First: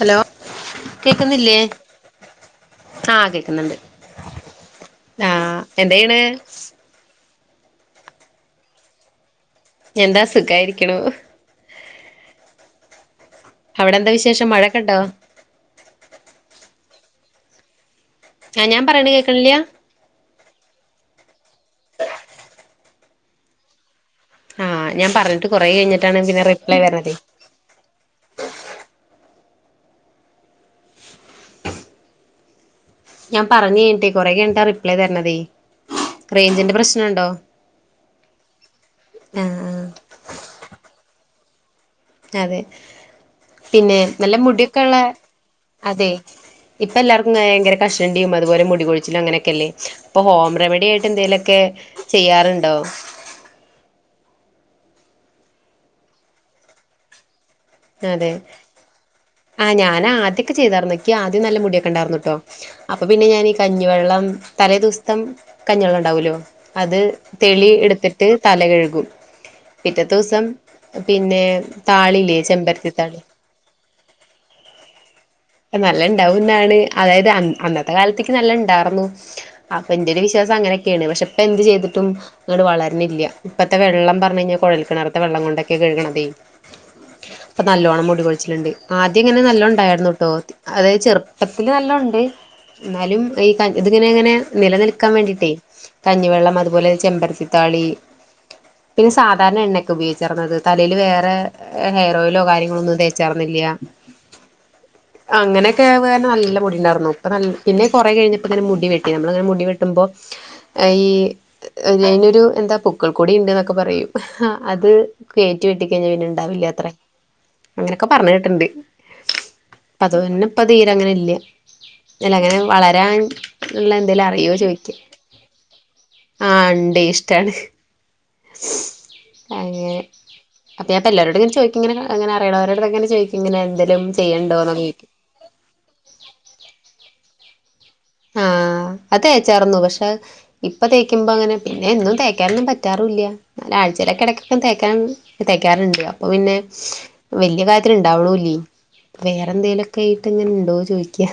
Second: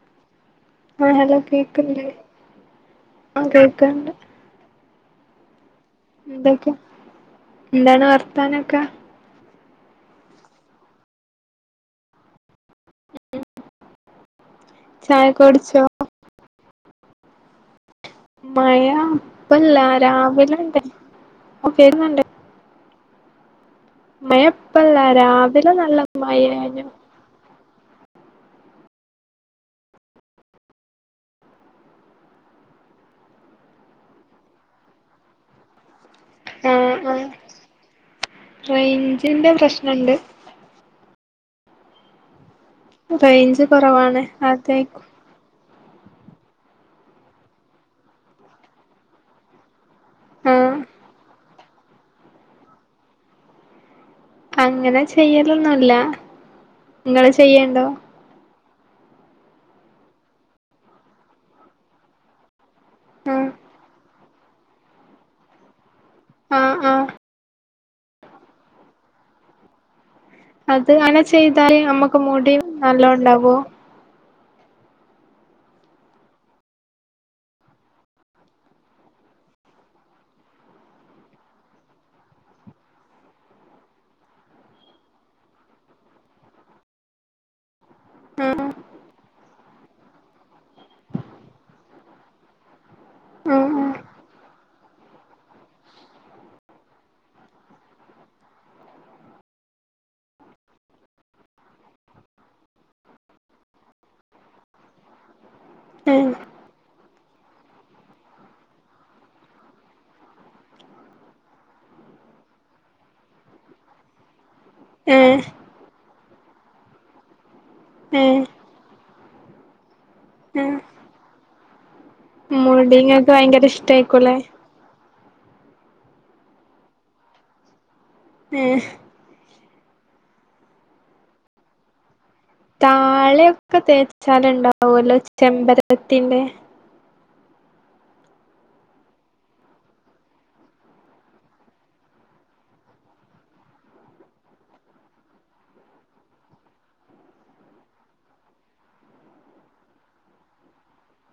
Hello ആ hello കേക്കുന്നില്ലേ കേക്ക്ണ്ട് ആഹ് ആ കേക്കുന്നുണ്ട് കേക്ക്ണ്ട് ആഹ് എന്തെയ്യ്ണ് എന്തൊക്കെ എന്താണ് വർത്താനൊക്കെ? എന്താ സുഖായിരിക്ക‌ണു അവിടെ എന്താ വിശേഷം മഴക് ചായ ഒക്കെ കുടിച്ചോ? ആഹ് മഴ ഞാൻ പറയ്ണെ കേക്ക്ണില്ല ഇപ്പല്ല രാവിലെണ്ട് [unintelligible] മഴ ആഹ് ഇപ്പല്ല ഞാൻ പറഞ്ഞിട്ട് കൊറേ രാവിലെ നല്ല കഴിഞ്ഞിട്ടാണ് പിന്നെ റിപ്ലൈ മഴയേനു വര്ണതേ ഞാൻ പറഞ്ഞ് കഴിഞ്ഞിട്ടെ കൊറെ കൈയിഞ്ഞിട്ടാ റിപ്ലെ തരണതേ റേയ്ഞ്ച്ന്റെ ആ ആ പ്രശ്നണ്ടോ റേഞ്ചിന്റെ ആഹ് ആഹ് പ്രശ്നണ്ട് അതെ റേഞ്ച് പിന്നെ കൊറവാണ് നല്ല മുടിയൊക്കെ ഇള്ള അതായിക്കും അതെ ഇപ്പ എല്ലാർക്കും ഇങ്ങനെ ഭയങ്കര കഷണ്ടിയും അതുപോലെ മുടികൊഴിച്ചിലും അങ്ങനെയൊക്കെയല്ലേ അപ്പം ഹോം ആ റെമഡി ആയിട്ട് എന്തേലൊക്കെ ചെയ്യാറുണ്ടോ അങ്ങനെ ചെയ്യലൊന്നുല്ല ഇങ്ങള് ചെയ്യണ്ടോ? അതെ ആഹ് ഞാൻ ആദ്യൊക്കെ ചെയ്താർന്നു ഇക്ക് ആദ്യം നല്ല മുടിയൊക്കെ ഇണ്ടായിർന്നൂട്ടോ അപ്പൊ പിന്നെ ആ ഞാനീ കഞ്ഞിവെള്ളം തലേ ദുവസത്തം കഞ്ഞിവെള്ളം ഇ ണ്ടാവൂല്ലോ ആ ആ അത് തെളി എടുത്തിട്ട് തല കഴുകും പിറ്റത്തെ ദിവസം അത് അങ്ങനെ പിന്നെ ചെയ്താൽ നമ്മക്ക് താളില്ലേ മുടി ചെമ്പരത്തി താളി നല്ലോണ്ടാവോ നല്ല ഇണ്ടാവുന്നാണ് അതായത് അൻ അന്നത്തെ കാലത്തിക്ക് നല്ല ഇണ്ടാർന്നു അപ്പൊ ഇന്റെ ഒരു വിശ്വാസം അങ്ങനെയൊക്കെയാണ് പക്ഷെ ഇപ്പൊ എന്ത് ചെയ്തിട്ടും അങ്ങട്ട് വളരുന്നില്ല ഇപ്പത്തെ വെള്ളം പറഞ്ഞ് കഴിഞ്ഞാ കൊഴൽ കെണർത്തെ വെള്ളം കൊണ്ടൊക്കെ കഴ്കണതേ അപ്പൊ നല്ലോണ്ണം ആ മുടികൊഴിച്ചിലുണ്ട് ആദ്യം ഇങ്ങനെ നല്ലോണം ഇണ്ടായിരുന്നു ട്ടോ തി അതെ ചെറുപ്പത്തിൽ നല്ലോം ഉണ്ട് എന്നാലും ഈ ആ ആ ഇതിങ്ങനെ ഇങ്ങനെ നിലനിൽക്കാൻ വേണ്ടിട്ടേ കഞ്ഞിവെള്ളം അതുപോലെ ചെമ്പരത്തിത്താളി പിന്നെ സാധാരണ എണ്ണൊക്കെ ഉപയോഗിച്ചാർന്നു തലേൽ വേറെ ഹെയർ ഓയിലോ കാര്യങ്ങളോ ഒന്നും തേച്ചാർന്നില്ല അങ്ങനെയൊക്കെ വെ ഏ നല്ല മുടി ഉണ്ടായിരുന്നു ഇപ്പം പിന്നെ കുറെ കഴിഞ്ഞപ്പോ തന്നെ മുടി വെട്ടി നമ്മളങ്ങനെ മുടി വെട്ടുമ്പോ ഈ അതിനൊരു എന്താ പൊക്ക്‌ൾ കൊടി ഉണ്ട് എന്നൊക്കെ പറയും ഹാ അത് ഏ കേറ്റി വെട്ടിക്കയ്ഞ്ഞാ പിന്നെ ഇണ്ടാവില്ലാത്രേ. അങ്ങനെക്കെ പറഞ്ഞ് ഏഹ് കേട്ട്ണ്ട്. അത് പിന്നെപ്പോ ഏഹ് തീരെ അങ്ങനെ ഇല്ല. അല്ല അങ്ങനെ മുടി വളരാൻ ഇങ്ങക്ക് ഭയങ്കര ഇള്ള എന്തേലും ഇഷ്ടായിക്കൂലേ അറിയോ ചോയ്ക്ക. ആ ഇണ്ടേയ് ഇഷ്ടാണ്. ഉം. അങ്ങനെ. അപ്പഞാപ്പോ എല്ലരോടിങ്ങനെ ചൊയ്ക്കുംങ്ങനെ അങ്ങനെ അറിയണോരോട്ത്തൊക്കെങ്ങനെ ചോയ്ക്കും ഇങ്ങനെ എന്തേലും ചെയ്യാ പോലെ ചെമ്പരത്തിന്റെ ആഹ് അതേച്ചാർന്നു പക്ഷെ ഇപ്പ തേക്കുമ്പോ ഇങ്ങനെ പിന്നെ എന്നും തേക്കാനൊന്നും പറ്റാറൂല്ല്യ. ഞാൻ ആഴ്ചയിലൊക്കെ ഇടക്കൊക്കൊന്ന് തേക്കാൻ തേക്കാറുണ്ട് അപ്പൊ പിന്നെ വല്ല്യ കാര്യത്തില് ഇണ്ടാവണൂല്ലേ. വേറെന്തേലൊക്കായിട്ട് ഇങ്ങനെ ഇണ്ടോന്ന് ചൊയ്ക്ക്യാ.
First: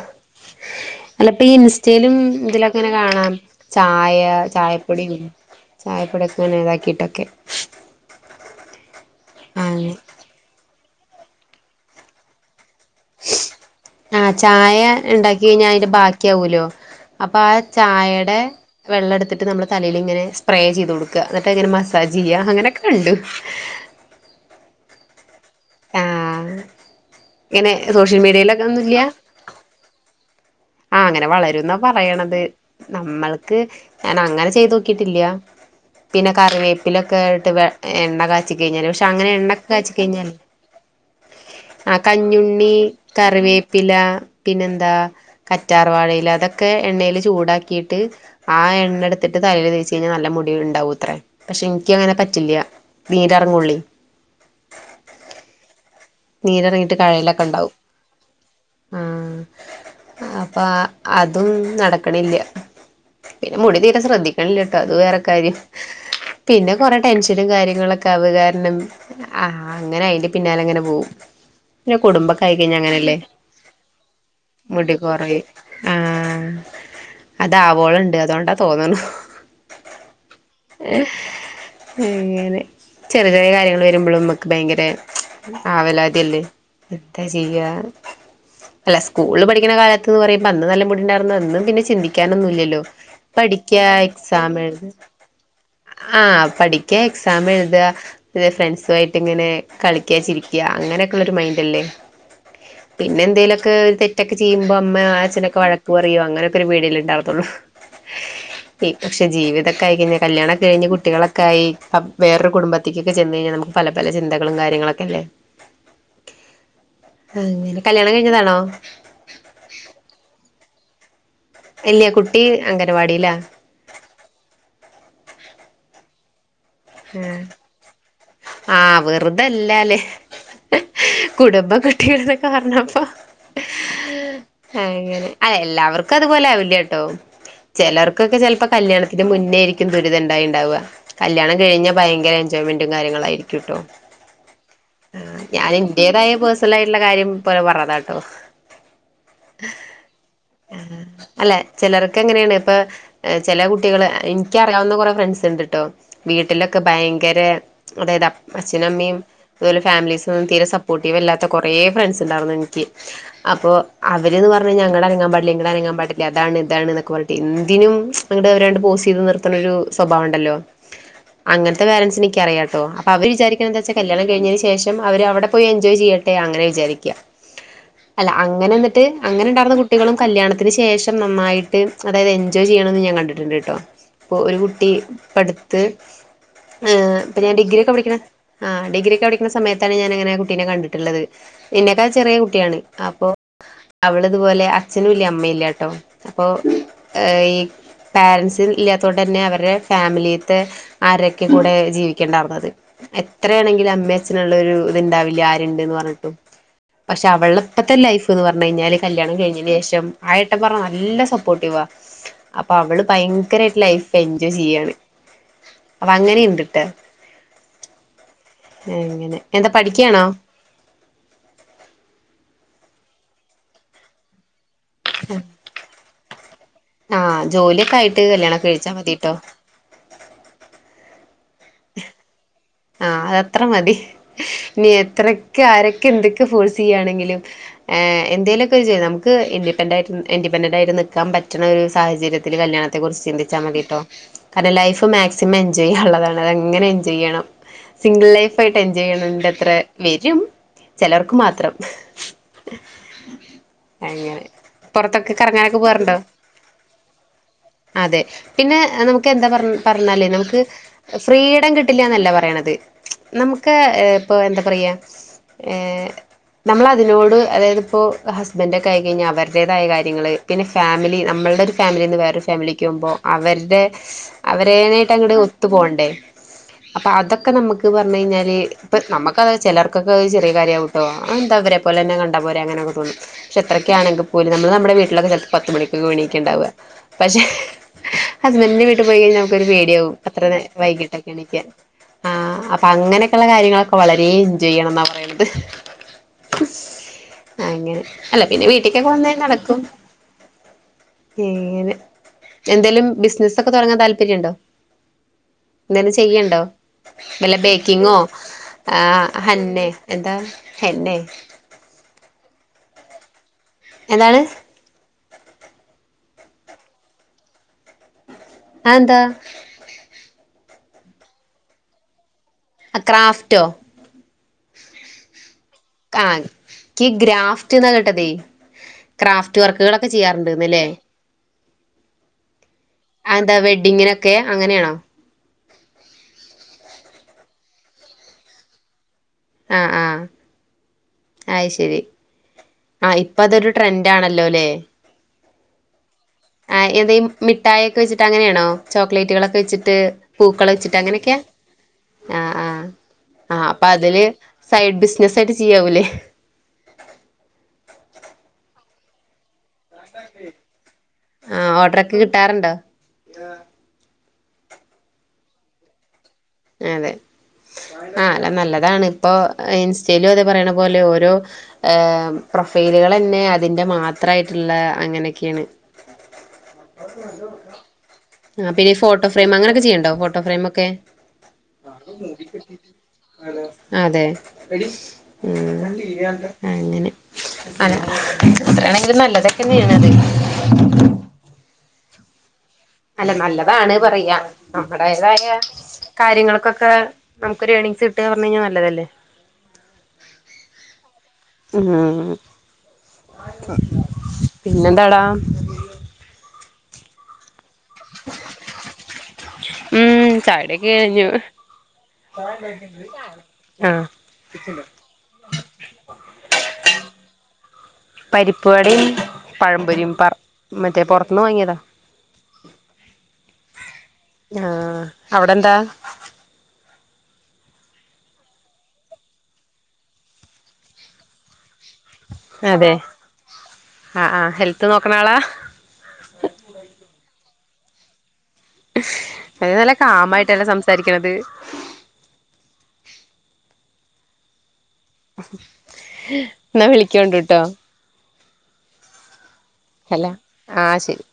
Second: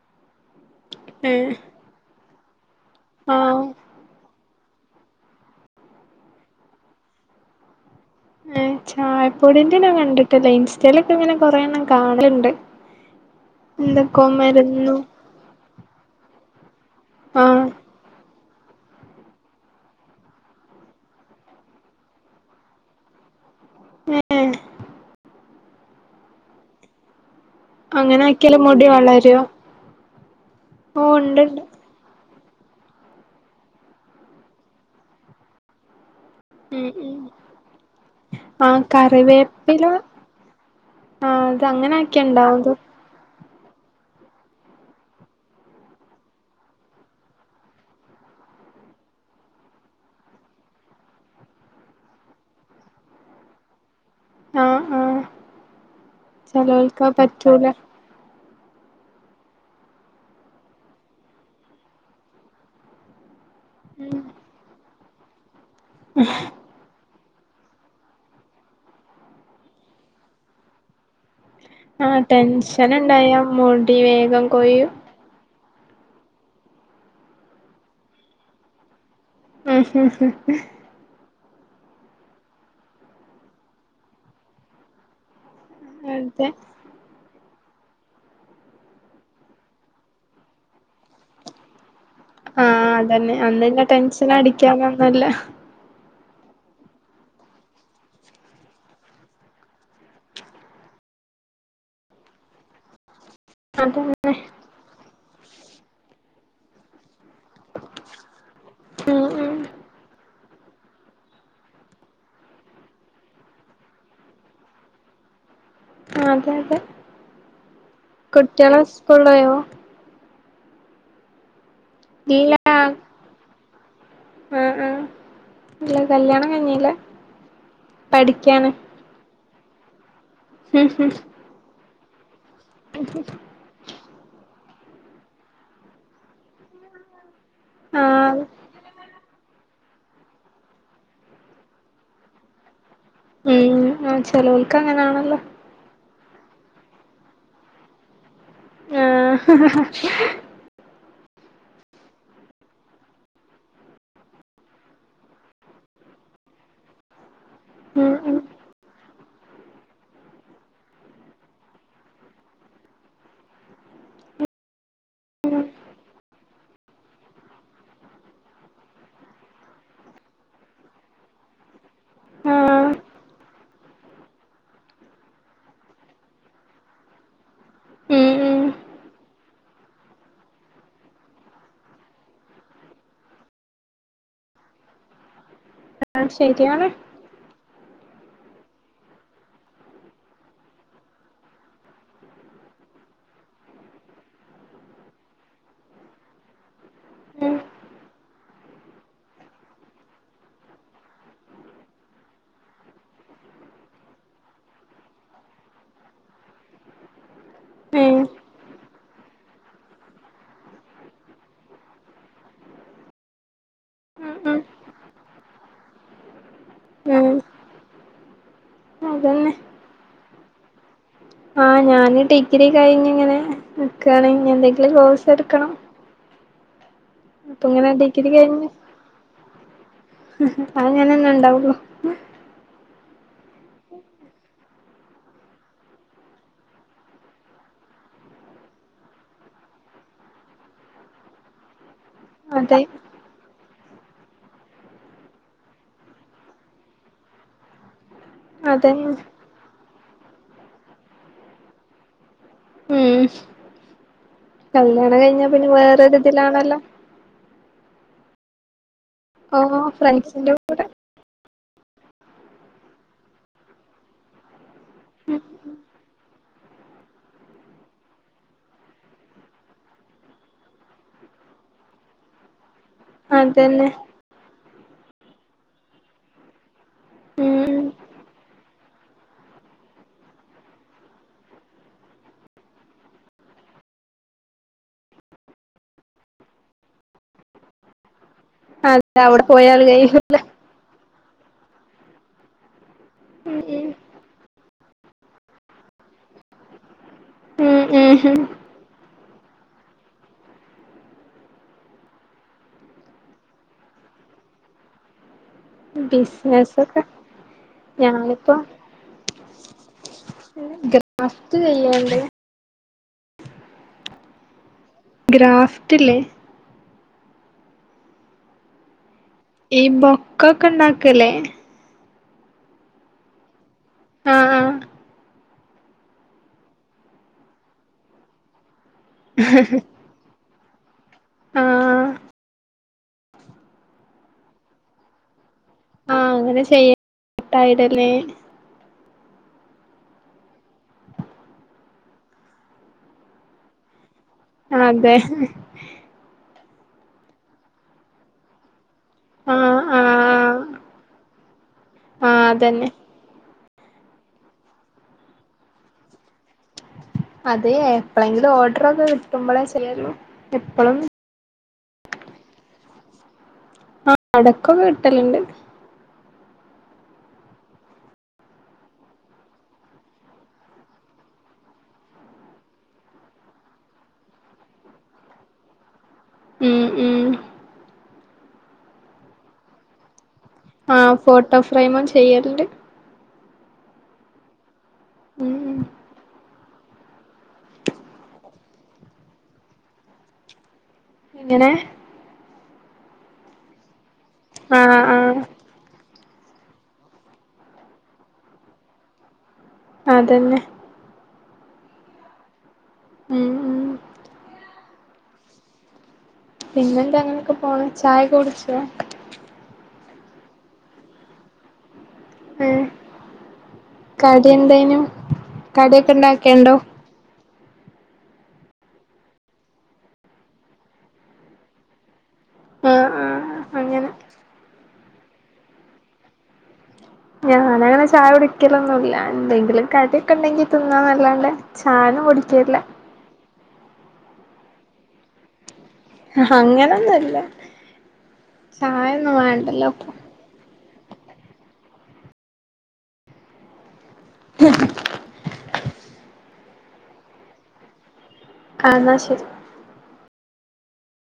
ഇപ്പൊ ഈ ഏഹ് ഇൻസ്റ്റയിലും ഇതിലൊക്കെ ഇങ്ങനെ കാണാം ആഹ് ചായ ചായ പ്പൊടിം ചായപ്പൊടിക്കെങ്ങനെ ഇതാക്കിയിട്ടൊക്കെ. ഏ ചായപ്പൊടിന്റെ അങ്ങനെ ഞാൻ കണ്ടിട്ടല്ല. ഇൻസ്റ്റേ ലൊക്കെങ്ങനെ കൊറെഎണ്ണം കാണല്ണ്ട്. [inaudible] എന്തൊക്കോ ആഹ് ചായ മരുന്നും ഇണ്ടാക്കി കയ്ഞ്ഞാ അതിന്റെ ബാക്കിയാവാലോ? അപ്പൊ ആ ആഹ് ചായേടെ വെള്ളം എടുത്തിട്ട് നമ്മള് തലേലിങ്ങനെ സ്പ്രേ ചെയ്ത് കൊടുക്ക. ന്നിട്ട് അത്ങ്ങനെ മസാജ്യ്യ അങ്ങനെക്കെണ്ട്. ഏഹ്? ആഹ് ഇങ്ങനെ സോഷ്യൽ അങ്ങനെ ആക്കിയാല് മീഡിയിലൊക്കെ മുടി ഒന്നൂല്ല്യാ? വളരോ ആ ഓഹ് അങ്ങനെ ഇണ്ട്ണ്ട് വളരുന്നാ പറയണത്. നമ്മൾക്ക് ഞാൻ അങ്ങനെ ചെയ്തോക്കിട്ടില്ല. പിന്നെ ഉം ഉം കറിവേപ്പിലൊക്കെ ഇട്ട് വെ എണ്ണ ആഹ് കാച്ചികയ്ഞ്ഞാല് പക്ഷെ അങ്ങനെ എണ്ണക്കെ കറിവേപ്പില കാച്ചിക്കെയ്ഞ്ഞാല് ആഹ് അത് അങ്ങനെ ആ കഞ്ഞുണ്ണി, ആക്കിയാണ്ടാവും കറിവേപ്പില പിന്നെന്താ കറ്റാർവാഴയില അതൊക്കെ എണ്ണയില് ചൂടാക്കിയിട്ട് ആ എണ്ണട്ത്തിട്ട് തലയില് തേച്ച്യ്ഞ്ഞാ നല്ല മുടി ഇണ്ടാവൂത്രേ. പക്ഷെ ഇൻക്കങ്ങനെ പറ്റില്ല്യാ. നീരെറെങ്ങൊള്ളൂ. ആഹ്ആഹ്. നീരറങ്ങിട്ട് കഴേലൊക്കെ പറ്റൂല ഇണ്ടാവും. ആഹ് അപ്പോ അതും നടക്കണില്ല. പിന്നെ മുടി തീരെ ശ്രദ്ധിക്കണില്ലട്ടോ അത് വേറെ കാര്യം. ഉം. പിന്നെ കൊറെ ടെൻഷനും കാര്യങ്ങളൊക്കെ ആവകാരണം ആ അങ്ങനെ അയിന്റെ പിന്നാലെങ്ങനെ പോവും. ആ ടെൻഷന്ണ്ടായ മുടി വേഗം കൊയ്യും. മുടി കൊറയും. ആഹ്, അതാവോള്ണ്ട് അതുകൊണ്ടാ തോന്ന്ണു. ആഹ് അങ്ങനെ, ചെറിയേചെറിയ കാര്യങ്ങള് വരുമ്പളും മ്മക്ക് ഭയങ്കരേ ആ തല്ലേ അതെ എന്താ ചെയ്യാ? അല്ല സ്കൂളില് പഠിക്കണ കാലത്ത്ന്ന് പറയുമ്പോ അന്ന് നല്ല മുടിണ്ടാർന്നു. അന്നും പിന്നെ ചി ന്തിക്കാനൊന്നൂല്ലല്ലോ? ആഹ് അതന്നെ അന്നില്ല പഠിക്കാ ടെൻഷൻ എക്സാമെഴു അടിക്കാനൊന്നുല്ല ആഹ് പഠിക്കാ എക്സാം എഴ്ത ത് ഫ്രണ്ട്സോയിട്ട് ഇങ്ങനെ കളിക്ക ചിരിക്ക അങ്ങനെ ള്ളൊരു മൈൻന്റെല്ലേ? പിന്നെ എന്തേലൊക്കെ അതന്നെ തെറ്റൊക്കെ ചെയ്യുമ്പോ അമ്മേ ആച്ഛ നൊക്കെവഴക്ക് പറിയും അങ്ങനെക്ക ഒരു പേടിയല്ലേണ്ടാവാ? ഉം ഉം പക്ഷെ ഉം ജീവിതൊക്കെ ആയി കഴിഞ്ഞാ കല്ല്യാ ണൊക്കെ കഴിഞ്ഞ് കുട്ടികളൊക്കായി അപ്പ് വേറൊരു കുടുംബത്തിക്കൊക്കെ ചെന്ന് കഴി നമുക്ക് പല പല ചിന്തകളും കാര്യങ്ങളൊക്കെ അല്ലേ? ആ അതെയതെ. ആഹ് അങ്ങനെ കല്യാണം കഴിഞ്ഞതാണോ കൊള്ളയൊ ഇല്ല കുട്ടി ഇല്ല അംഗൻവാടിയിലാ ആഹ് ആഹ് അല്ല കല്യാണം കഴഞ്ഞില്ല പഠിക്കാണ് വെറുതേല്ലാ ല്ലെ [unintelligible] കുടുംമ്പം കുട്ടികൾ എന്നക്കെ പറഞ്ഞോ അങ്ങനെ അ എല്ലാവർക്കും അതുപോലെ ആവില്ലാട്ടൊ ചെലർക്കൊക്കെ ആഹ് ചെലപ്പൊ കല്യാണത്തിന്റെ മുന്നേ ആരിക്കും ദുരിതം ഉണ്ടായി ഉണ്ടാവുക കല്യാണം കഴിഞ്ഞ ഭയങ്കര എൻജോയ്മെന്റും കാര്യങ്ങളും ആയിരിക്കൂ ട്ടൊ ഉം ആഹ് ചെലോൽക്ക് അങ്ങനാണല്ലോ ഞാൻ ഏതായ പേഴ്സണൽ ആയിട്ടുള്ള കാര്യം പോലെ പറഞ്ഞതാ ട്ടൊ ആഹ് ആഹ് അല്ല ചിലർക്കങ്ങനേണ് ഇപ്പൊ ചെല കുട്ടികള് എനിക്കറിയാവുന്ന കൊറേ ഫ്രണ്ട്സ് ഉണ്ട്ട്ടോ വീട്ടിലൊക്കെ ഭയങ്കര ഉം അതായത് ഉം അച്ഛനുംമ്മയും അതുപോലെ ഫാമിലീസ്ൽന്നും തീരെ സപ്പോർട്ടീവ് ല്ലാത്ത കുറെ ഫ്രണ്ട്സ് ഉണ്ടായിരുന്നു എനിക്ക് അപ്പൊ അവര്ത് പറഞ്ഞ അങ്ങട് അനങ്ങാൻ പാടില്ല ഇങ്ങട് അ നങ്ങാൻ പാടില്ല അതാണ് ഇതാണ് എന്നൊക്കെ പറഞ്ഞിട്ട് എന്തിനും പോസ് ചെയ്ത് നിർത്തണ ഒരു സ്വഭാവ ഉണ്ടല്ലോ അങ്ങനത്തെ പാരൻസ് എനിക്കറിയാട്ടോ ആഹ് അപ്പ അവര് വിചാരിക്കണ എന്താ വെച്ച കല്യാണം കഴിഞ്ഞ ശേഷം അവര് അവിടെ പോയി എൻജോയ് ചെയ്യട്ടെ അങ്ങനെ വിചാരിക്കാ അല്ല ഉം ഉം അങ്ങനെ എന്നിട്ട് അങ്ങനെ ണ്ടായിരുന്ന കുട്ടികളും കല്യാണത്തിന് ശേഷം നന്നായിട്ട് അതായത് എൻജോയ് ചെയ്യണത് ഞാൻ കണ്ടി ട്ടുണ്ട് ട്ടൊ പ്പൊ ഒരു കുട്ടി പ്പ ടുത്ത് ആഹ് ശരിയാണ് ഏ ഞാൻ ഡിഗ്രി ഒക്കെ പഠിക്കണ ആഹ് ഡിഗ്രിയൊക്കെ പഠിക്കുന്ന സമയത്താണ് ഞാനങ്ങനെ കുട്ടിനെ കണ്ടിട്ടുള്ളത് ഇന്നേക്കാൾ ചെറിയ കുട്ടിയാണ് അപ്പൊ അവള് ഇതുപോലെ അച്ഛനും ഇല്ല അമ്മയില്ലാട്ടോ അപ്പൊ ഈ ഉം പാരൻസ് ഇല്ലാത്തത് കൊണ്ട് തന്നെ അവരുടെ ഫാമിലി ത്തെ ആരൊക്കെ കൂടെ ജീവിക്കേണ്ടായിരുന്നത് എത്രയാണെങ്കിലും അമ്മ അച്ഛനുള്ള ഒരു ഇത്ണ്ടാവില്ല ആരുണ്ട്ന്ന് പറഞ്ഞിട്ടും പക്ഷെ അവള പ്പത്തെ ഉം ലൈഫ് എന്ന് പറഞ്ഞാൽ കല്യാണം കഴിഞ്ഞേന് ശേഷം ആഏട്ടപറഞ്ഞ നല്ല അപ്പൊ അവള് ഭയങ്കരമായിട്ട് ലൈഫ് ഉം എൻജോയ് ഉം ചെയ്യയാണ് അങ്ങനെയെന്തൂട്ടാ ഉം എങ്ങനെ അതന്നെ എന്താ പഠിക്ക്യാണൊ ആഹ് ഞാന് ഡിഗ്രി കഴിഞ്ഞിങ്ങനെ നിക്കാണ് ഇനി എന്തെങ്കിലും കോഴ്സ് എടുക്കണം ആഹ് അപ്പൊ ഇങ്ങനെ ജോലിയൊക്കെആയിട്ട് ഡിഗ്രി കല്യാണം കഴിച്ചാ മതി ട്ടൊ ആഹ് അത് അങ്ങനെന്നെ ഉണ്ടാവു ള്ളൂ ആഹ് അതത്ര മതി ഇനി എത്രക്കെ ആരൊക്കെ എന്തൊക്കെ ഫോഴ്സ് ചെയ്യയാണെങ്കിലും എന്തേലൊക്കെ ചെയ്യ നമുക്ക് ഇന്റി പെന്റാ ഇന്റിപെന്റെന്റ് ആയിട്ട് നിക്കാൻ പറ്റണ ഒരു സാഹചര്യത്തി അതെ ല്കല്യാണത്തെ കുറിച്ച് ചിന്തിച്ചാൽ മതി ട്ടൊ കാരണം ലൈഫ് മാക്സിമം എൻജോയ് ചെയ്യാൻ ഉള്ളതാണ് അതങ്ങനെ എൻജോയ് ചെയ്യണം സിംഗിൾ ലൈഫ് ആയിട്ട് എൻജോയ് അതന്നെ ചെയ്യണണ്ട് അത്ര വരും ചെലർക്ക് മാത്രം ഉം അങ്ങനെ. കല്യാണം പൊറത്തൊക്കെ കഴിഞ്ഞാ പിന്ന കറങ്ങാനൊക്കെ പോവാറുണ്ടോ? വേറൊരി തിലാണല്ലൊ അതെ പിന്നെ നമുക്ക് എന്താ പറ പറഞ്ഞാല് ഫ്രണ്ട്സിന്റെ നമുക്ക് കൂടെ ഫ്രീഡം കിട്ടില്ലാ ന്നല്ല പറ യണത് നമു ക്കെ ഇപ്പൊ എന്താ പറയാ നമ്മളതിനോട് അതായത് പ്പോ ഹസ് ഹസ്ബന്റ് ഒക്കെ ആയി കഴിഞ്ഞാ അവരുടേതായ കാര്യങ്ങള് പിന്നെ ഫാമിലി നമ്മൾടെ ഒരു ഫാമിലീന്ന് വേറെ ഒരു ഫാമിലി ക്കുമ്പോ അവര്ടെ അതന്നെ അവരെനായിട്ട് അങ്ങട്ട് ഒത്തു പോണ്ടേ അപ്പ അതൊ ക്കെ ഉം നമ്മക്ക് പർഞ്ഞ് കഴിഞ്ഞാല് ഇപ്പ നമുക്ക ചിലർക്കൊക്കെ ചെറിയ കാര്യവുട്ടോ അത് എന്താ അവരെ അത് പോലെന്നെ കണ്ടാ പോരെ അങ്ങനോകെ തോന്നും പക്ഷെ എത്രൊക്കെ ആണെങ്കിൽ പോലും നമ്മള് നമ്മടെ വീട്ടിലൊക്കെ ചെൽപ്പം പത്തുമണിക്കാവും എണീക്ണ് ഇണ്ടാവ പക്ഷെ ഹസ്ബന്റിന്റെ വീട്ടിൽ പോയി അതെ കഴിഞ്ഞ അവിടെ നമുക്കൊരു പോയാൽ പേടിയാവും കഴിയും അത്ര വൈകിട്ടൊക്കെ എണിക്കാൻ ആഹ് അപ്പ അങ്ങനൊക്കെള്ളെ ഉം കാര്യങ്ങളൊക്കെ ആവുമ്പളെ ഏയ് ചെയ്യണം ന്നാ പറിണത് ഉം അങ്ങനെ ഉം ഉം അല്ല പിന്നെ പി ട്ടി ക്കൊന്നെ നടക്കൂ ഏഹ് അങ്ങനെ എന്തോലും ബിസിനസ്സൊക്കെ തോടങ്ങാൻ താല്പര്യം ഇണ്ടോ? ബിസ്നസൊക്കെ വല്ല ബേക്കിങ്ങോ ആഹ് ഹന്നെ എന്താ ഹെന്നെ ക്ക് ചെയ്യാണ്ട് എന്താണ്? ഗ്രാഫ്റ്റ്ലെ അഹ് ന്താ? ഈ ബൊക്കോക്കെ ഇണ്ടാക്കല്ലേ ആഹ് ക്രാഫ്റ്റോ? ആഹ് ആഹ് ആഹ് ക്ക് ഗ്രാഫ്റ്റ് ന്നാ കേട്ടതെ ക്രാഫ്റ്റ് വർക്കുകളോക്കെ ചെയ്യാറുണ്ട് ന്ന്ല്ലേ ആഹ് അഹ് ന്താ വെഡിങ്ങിനൊക്കെ അങ്ങനെണോ? ആഹ് അങ്ങനെ ചെയ്യ ട്ടയ്ടർ ലൈൻ ആഹ് ആഹ് അഹ് ശെരി ആഹ് ഇപ്പ അതൊരു ട്രെന്റ് ആണല്ലോ ലെ അതെ ആഹ് എന്താ മിഠായിക്കെ വെച്ചിട്ട് അങ്ങനെണോ? ചോക്ലേറ്റുകളൊക്കെ ആഹ് വെച്ചിട്ട് ആഹ് പൂക്കള് വെച്ചിട്ട് അങ്ങനെക്കെയാ ആഹ് ആഹ് ആഹ് അപ്പ അതില് സൈഡ് ബിസിനസായിട്ട് ചെയ്യാവൂലേ? അതെ എപ്പോളെങ്കിലും ഓഡറോക്കെ കിട്ടുമ്പളെ ചെയ്യാലെള്ളൂ എപ്പളും ആഹ് ഓഡ്റോക്കെ കിട്ടാറുണ്ടോ? എടക്കോക്കെ കിട്ടൽണ്ട് അതെ ആഹ് നല്ലതാണ് ഇപ്പോ ഇൻസ്റ്റലും അതെ പറിണെ പോലെ യോ ഓരോ ഹ് പ്രൊഫൈലുകളെന്നെ അതിന്റെ മാത്രയിട്ടുള്ള അങ്ങനെക്കെണ് മ് മ് ആഹ് പിന്നെ ഫോട്ടോ ഫ്രയിം അങ്ങനൊക്കെ ചെയ്യ്ണ്ടോ ഫോട്ടോ ഫ്രെയിം ഒക്കെ ആഹ് ഫോട്ടോ ഫ്രെയിമും ചെയ്യല്ണ്ട് അതെ ഉം ഉം മ് അങ്ങനെ [unintelligible] നല്ലതൊക്കെ ഏണത് ഇങ്ങനെ അല്ല നല്ലതാണ് പറയാ ആഹ് ആഹ് നമ്മടേതായ കാര്യങ്ങൾക്കോക്കെ നമുക്ക് ഒരു ഏണിങ്സ് കിട്ടാ പർഞാ കഴിഞ്ഞാൽ നല്ലതല്ലേ അതന്നെ ഉം ഉം [unintelligible] പിന്നെ എന്താടാ പിന്നെന്താ അങ്ങനെക്കെ പോണ് ചായ ഒക്കെ കുടിച്ചോ ഉം ചായടി ഒക്കെ കയ്ഞ്ഞു ഏഹ് കടി എന്തേനു കടിക്കെ ഇണ്ടാക്കൽണ്ടോ? പരിപ്പ് വടിം, പഴംപൊരിം, പർ മറ്റേ പോർത്ത്ന്ന് വാങ്ങിയതാ ആഹ് ആഹ് അങ്ങനെ ആഹ് അവിടെന്താ? അങ്ങനെ അങ്ങനെ ചായ കുടിക്കലൊന്നുല്ല എന്തെങ്കിലും കടിയൊക്കെ ഇണ്ടെങ്കി തിന്നാ ന്നല്ലാണ്ടേ ചാണോടിക്കേടില്ല അ ആ ഹെൽത്ത് നോക്ക്‌ണാളാ അങ്ങനെന്നൊല്ല ഛായൊന്നും വേണ്ടല്ലപ്പൊ മ്മായിട്ടല്ല സംസ് സാരിക്ക്‌ണത് ന്നാ വിളിക്കൊണ്ടു ട്ടോ ആ ന്നാ ശരി ഹലോ ആ ശരി